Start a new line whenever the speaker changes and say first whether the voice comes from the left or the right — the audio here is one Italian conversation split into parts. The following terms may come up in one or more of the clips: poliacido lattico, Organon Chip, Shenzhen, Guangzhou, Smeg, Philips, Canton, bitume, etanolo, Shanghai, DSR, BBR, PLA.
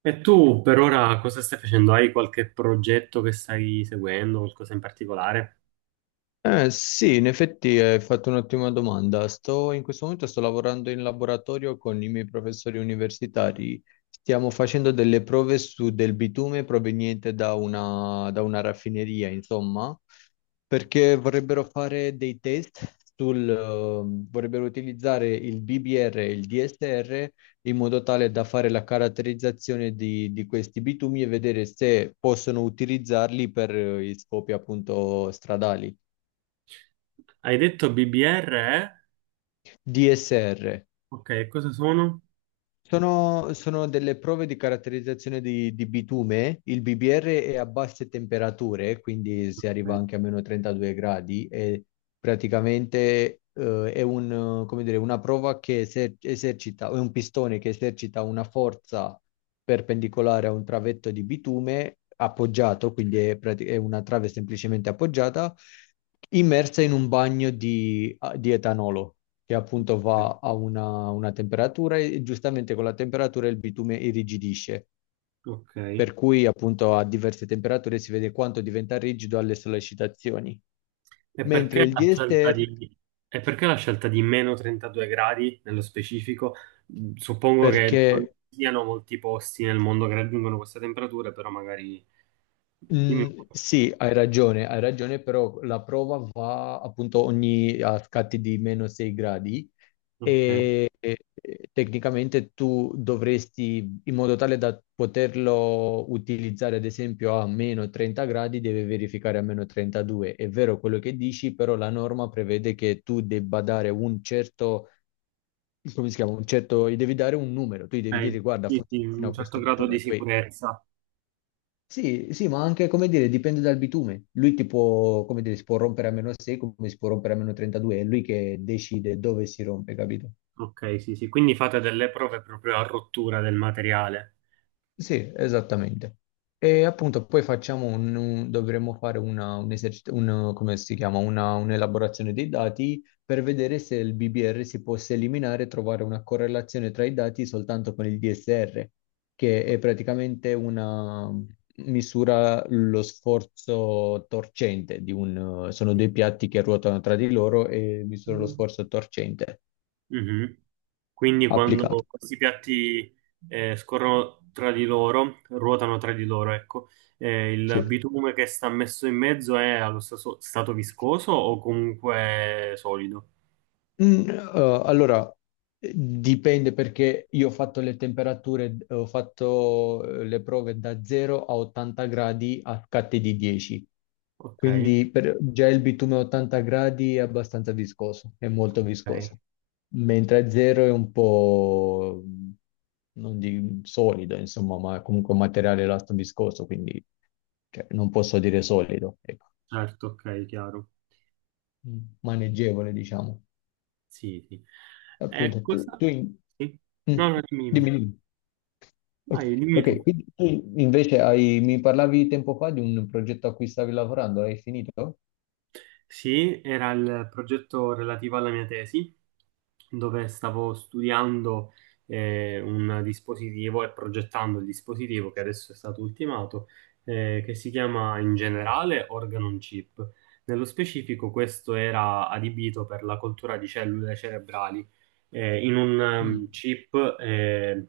right: E tu per ora cosa stai facendo? Hai qualche progetto che stai seguendo, qualcosa in particolare?
left: Sì, in effetti hai fatto un'ottima domanda. In questo momento sto lavorando in laboratorio con i miei professori universitari. Stiamo facendo delle prove su del bitume proveniente da una raffineria, insomma, perché vorrebbero fare dei test vorrebbero utilizzare il BBR e il DSR in modo tale da fare la caratterizzazione di questi bitumi e vedere se possono utilizzarli per gli scopi appunto stradali.
right: Hai detto BBR, eh?
left: DSR.
right: Ok, cosa sono?
left: Sono delle prove di caratterizzazione di bitume. Il BBR è a basse temperature, quindi si arriva
right: Ok.
left: anche a meno 32 gradi e praticamente come dire, una prova che esercita, è un pistone che esercita una forza perpendicolare a un travetto di bitume appoggiato, quindi è una trave semplicemente appoggiata, immersa in un bagno di etanolo che appunto va a una temperatura e giustamente con la temperatura il bitume irrigidisce,
right: Ok.
left: per cui appunto a diverse temperature si vede quanto diventa rigido alle sollecitazioni.
right: E perché
left: Mentre il
right: la scelta
left: DSR,
right: di, e perché la scelta di meno 32 gradi nello specifico? Mm, suppongo che
left: perché
right: non ci siano molti posti nel mondo che raggiungono queste temperature, però magari... Dimmi un po'.
left: Sì, hai ragione, però la prova va appunto ogni a scatti di meno 6 gradi
right: Ok,
left: e tecnicamente tu dovresti, in modo tale da poterlo utilizzare ad esempio a meno 30 gradi, deve verificare a meno 32. È vero quello che dici, però la norma prevede che tu debba dare un certo come si chiama, un certo, gli devi dare un numero, tu gli devi
right: ok.
left: dire guarda,
right: Sì,
left: funziona
right: sì,
left: fino
right: un
left: a
right: certo
left: questo
right: grado di
left: bitume, poi
right: sicurezza.
left: sì, sì, ma anche, come dire, dipende dal bitume. Lui ti può, come dire, si può rompere a meno 6, come si può rompere a meno 32, è lui che decide dove si rompe, capito?
right: Ok, sì, sì, quindi fate delle prove proprio a rottura del materiale.
left: Sì, esattamente. E appunto poi facciamo dovremmo fare una, un esercit- un- come si chiama? Un'elaborazione dei dati per vedere se il BBR si possa eliminare e trovare una correlazione tra i dati soltanto con il DSR, che è praticamente una misura lo sforzo torcente sono
right: Sì.
left: due piatti che ruotano tra di loro e misura lo sforzo torcente
right: Mhm. Quindi quando
left: applicato.
right: questi piatti scorrono tra di loro, ruotano tra di loro, ecco, il
left: Sì.
right: bitume che sta messo in mezzo è allo stesso stato viscoso o comunque solido?
left: Allora, dipende perché io ho fatto le temperature, ho fatto le prove da 0 a 80 gradi a scatte di 10,
right: Ok,
left: quindi già il bitume a 80 gradi è abbastanza viscoso, è molto
right: ok,
left: viscoso, mentre a 0 è un po', non di solido, insomma, ma comunque un materiale elasto viscoso, quindi cioè, non posso dire solido, ecco.
right: certo, ok, chiaro.
left: Maneggevole, diciamo.
right: Sì, sì. E
left: Appunto tu,
right: cosa?
left: tu
right: Sì.
left: mm,
right: No, no, dimmi,
left: dimmi,
right: dimmi.
left: dimmi. Ok,
right: Vai, dimmi
left: ok,
right: tu.
left: quindi tu invece hai, mi parlavi tempo fa di un progetto a cui stavi lavorando, l'hai finito?
right: Sì, era il progetto relativo alla mia tesi, dove stavo studiando un dispositivo e progettando il dispositivo che adesso è stato ultimato, che si chiama in generale Organon Chip. Nello specifico, questo era adibito per la coltura di cellule cerebrali in un
left: Mm.
right: chip eh,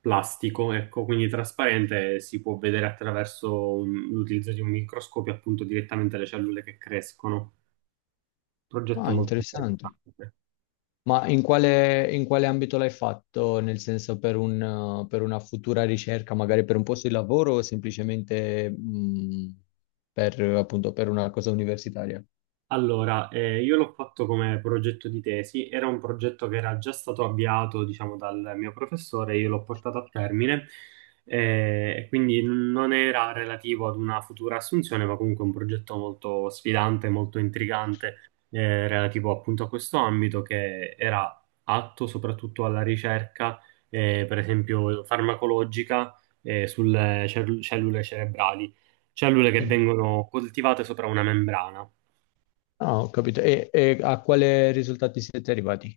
right: plastico, ecco, quindi trasparente, e si può vedere attraverso l'utilizzo di un microscopio appunto direttamente le cellule che crescono. Progetto
left: Ah,
right: molto
left: interessante.
right: interessante.
left: Ma in quale ambito l'hai fatto? Nel senso per una futura ricerca, magari per un posto di lavoro o semplicemente per, appunto, per una cosa universitaria?
right: Allora, io l'ho fatto come progetto di tesi, era un progetto che era già stato avviato, diciamo, dal mio professore, io l'ho portato a termine, e quindi non era relativo ad una futura assunzione, ma comunque un progetto molto sfidante, molto intrigante, relativo appunto a questo ambito che era atto soprattutto alla ricerca, per esempio farmacologica, sulle cellule cerebrali, cellule che
left: Mm.
right: vengono coltivate sopra una membrana.
left: Ah, ho capito. E a quale risultati siete arrivati?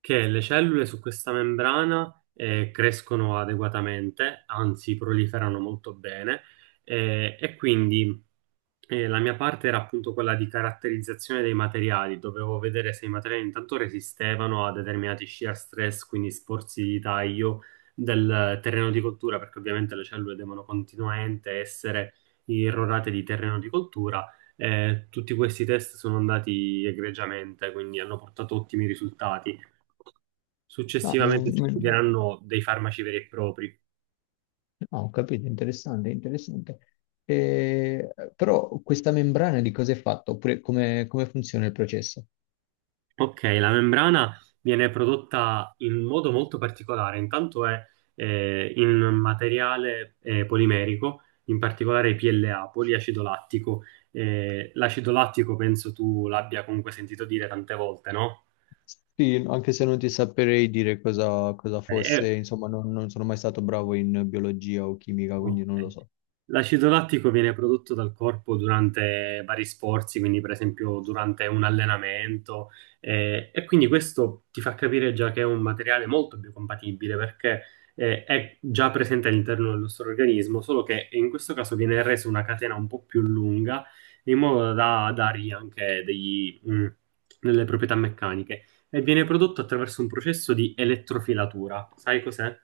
right: Che le cellule su questa membrana crescono adeguatamente, anzi proliferano molto bene, eh, e quindi la mia parte era appunto quella di caratterizzazione dei materiali, dovevo vedere se i materiali intanto resistevano a determinati shear stress, quindi sforzi di taglio del terreno di coltura, perché ovviamente le cellule devono continuamente essere irrorate di terreno di coltura. Tutti questi test sono andati egregiamente, quindi hanno portato ottimi risultati.
left: No, meno,
right: Successivamente si
left: meno.
right: studieranno dei farmaci veri e propri.
left: No, ho capito, interessante, interessante. Però questa membrana di cosa è fatta? Oppure come funziona il processo?
right: Ok, la membrana viene prodotta in modo molto particolare, intanto è in materiale polimerico, in particolare PLA, poliacido lattico. L'acido lattico penso tu l'abbia comunque sentito dire tante volte, no?
left: Sì, anche se non ti saprei dire cosa
right: Ok, È
left: fosse, insomma, non sono mai stato bravo in biologia o chimica, quindi
right: Ok.
left: non lo so.
right: L'acido lattico viene prodotto dal corpo durante vari sforzi, quindi per esempio durante un allenamento, e quindi questo ti fa capire già che è un materiale molto biocompatibile perché è già presente all'interno del nostro organismo, solo che in questo caso viene resa una catena un po' più lunga, in modo da dargli anche degli, delle proprietà meccaniche, e viene prodotto attraverso un processo di elettrofilatura. Sai cos'è?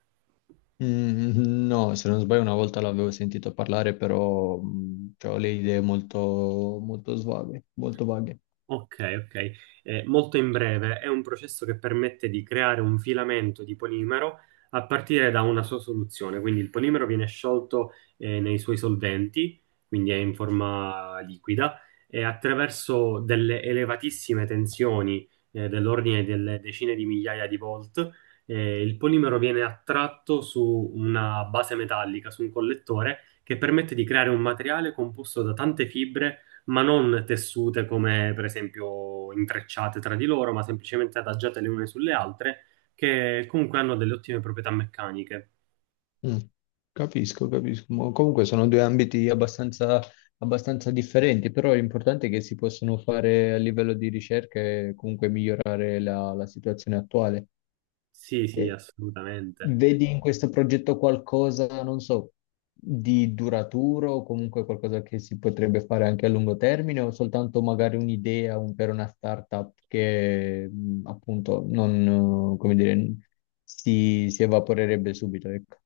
left: Mm, no, se non sbaglio una volta l'avevo sentito parlare, però cioè, ho le idee molto, molto svaghe, molto vaghe.
right: Ok, ok. Molto in breve, è un processo che permette di creare un filamento di polimero a partire da una sua soluzione. Quindi il polimero viene sciolto nei suoi solventi, quindi è in forma liquida, e attraverso delle elevatissime tensioni dell'ordine delle decine di migliaia di volt, il polimero viene attratto su una base metallica, su un collettore, che permette di creare un materiale composto da tante fibre ma non tessute come per esempio intrecciate tra di loro, ma semplicemente adagiate le une sulle altre, che comunque hanno delle ottime proprietà meccaniche.
left: Mm, Capisco, capisco. Ma comunque sono due ambiti abbastanza differenti, però l'importante è che si possano fare a livello di ricerca e comunque migliorare la situazione attuale.
right: Sì, sì,
left: E
right: assolutamente.
left: vedi in questo progetto qualcosa, non so, di duraturo o comunque qualcosa che si potrebbe fare anche a lungo termine o soltanto magari un'idea per una startup che appunto non, come dire, si evaporerebbe subito, ecco.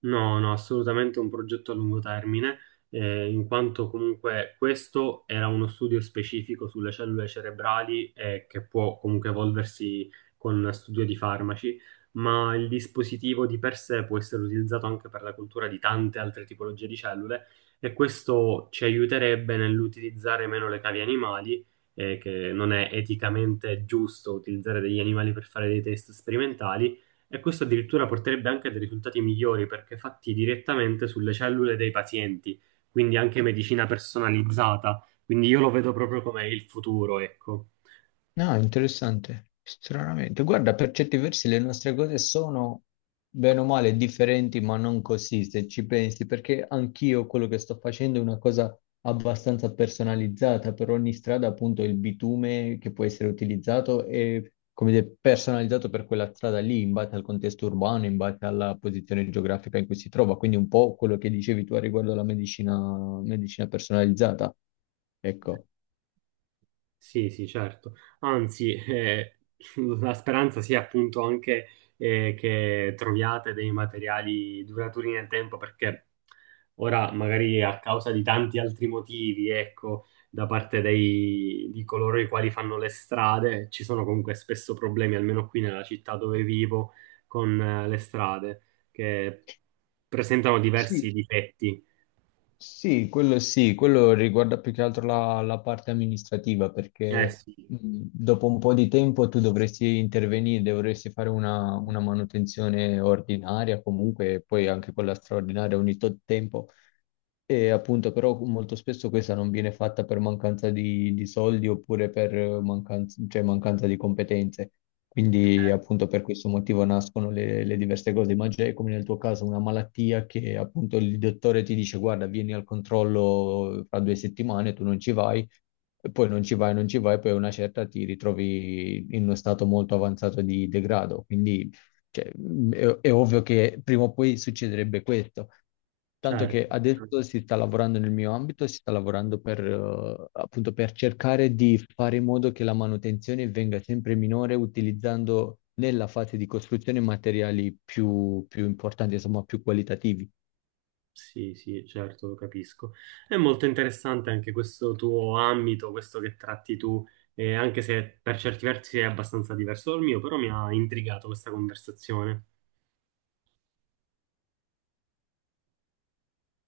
right: No, no, assolutamente un progetto a lungo termine, in quanto comunque questo era uno studio specifico sulle cellule cerebrali che può comunque evolversi con studio di farmaci, ma il dispositivo di per sé può essere utilizzato anche per la cultura di tante altre tipologie di cellule e questo ci aiuterebbe nell'utilizzare meno le cavi animali, che non è eticamente giusto utilizzare degli animali per fare dei test sperimentali e questo addirittura porterebbe anche a dei risultati migliori perché fatti direttamente sulle cellule dei pazienti, quindi anche medicina personalizzata. Quindi io lo vedo proprio come il futuro, ecco.
left: No, interessante, stranamente. Guarda, per certi versi le nostre cose sono bene o male differenti, ma non così, se ci pensi, perché anch'io quello che sto facendo è una cosa abbastanza personalizzata. Per ogni strada, appunto, il bitume che può essere utilizzato è, come dire, personalizzato per quella strada lì, in base al contesto urbano, in base alla posizione geografica in cui si trova. Quindi un po' quello che dicevi tu a riguardo alla medicina, medicina personalizzata. Ecco.
right: Sì, sì, certo. Anzi, la speranza sia appunto anche che troviate dei materiali duraturi nel tempo, perché ora magari a causa di tanti altri motivi, ecco, da parte di coloro i quali fanno le strade, ci sono comunque spesso problemi, almeno qui nella città dove vivo, con le strade, che presentano
left: Sì,
right: diversi difetti.
left: Sì, quello sì, quello riguarda più che altro la parte amministrativa,
right: Eh
left: perché
right: sì,
left: mh, dopo un po' di tempo tu dovresti intervenire, dovresti fare una manutenzione ordinaria comunque, e poi anche quella straordinaria ogni tot tempo. E appunto, però molto spesso questa non viene fatta per mancanza di soldi oppure per mancanza, cioè mancanza di competenze. Quindi
right: eh,
left: appunto per questo motivo nascono le diverse cose, ma già è come nel tuo caso una malattia che appunto il dottore ti dice guarda, vieni al controllo fra 2 settimane, tu non ci vai, e poi non ci vai, non ci vai, poi a una certa ti ritrovi in uno stato molto avanzato di degrado. Quindi cioè, è ovvio che prima o poi succederebbe questo. Tanto che
right: certo.
left: adesso si sta lavorando nel mio ambito, si sta lavorando per, appunto, per cercare di fare in modo che la manutenzione venga sempre minore utilizzando nella fase di costruzione materiali più, più importanti, insomma, più qualitativi.
right: Sì, sì, certo, lo capisco. È molto interessante anche questo tuo ambito, questo che tratti tu, anche se per certi versi è abbastanza diverso dal mio, però mi ha intrigato questa conversazione.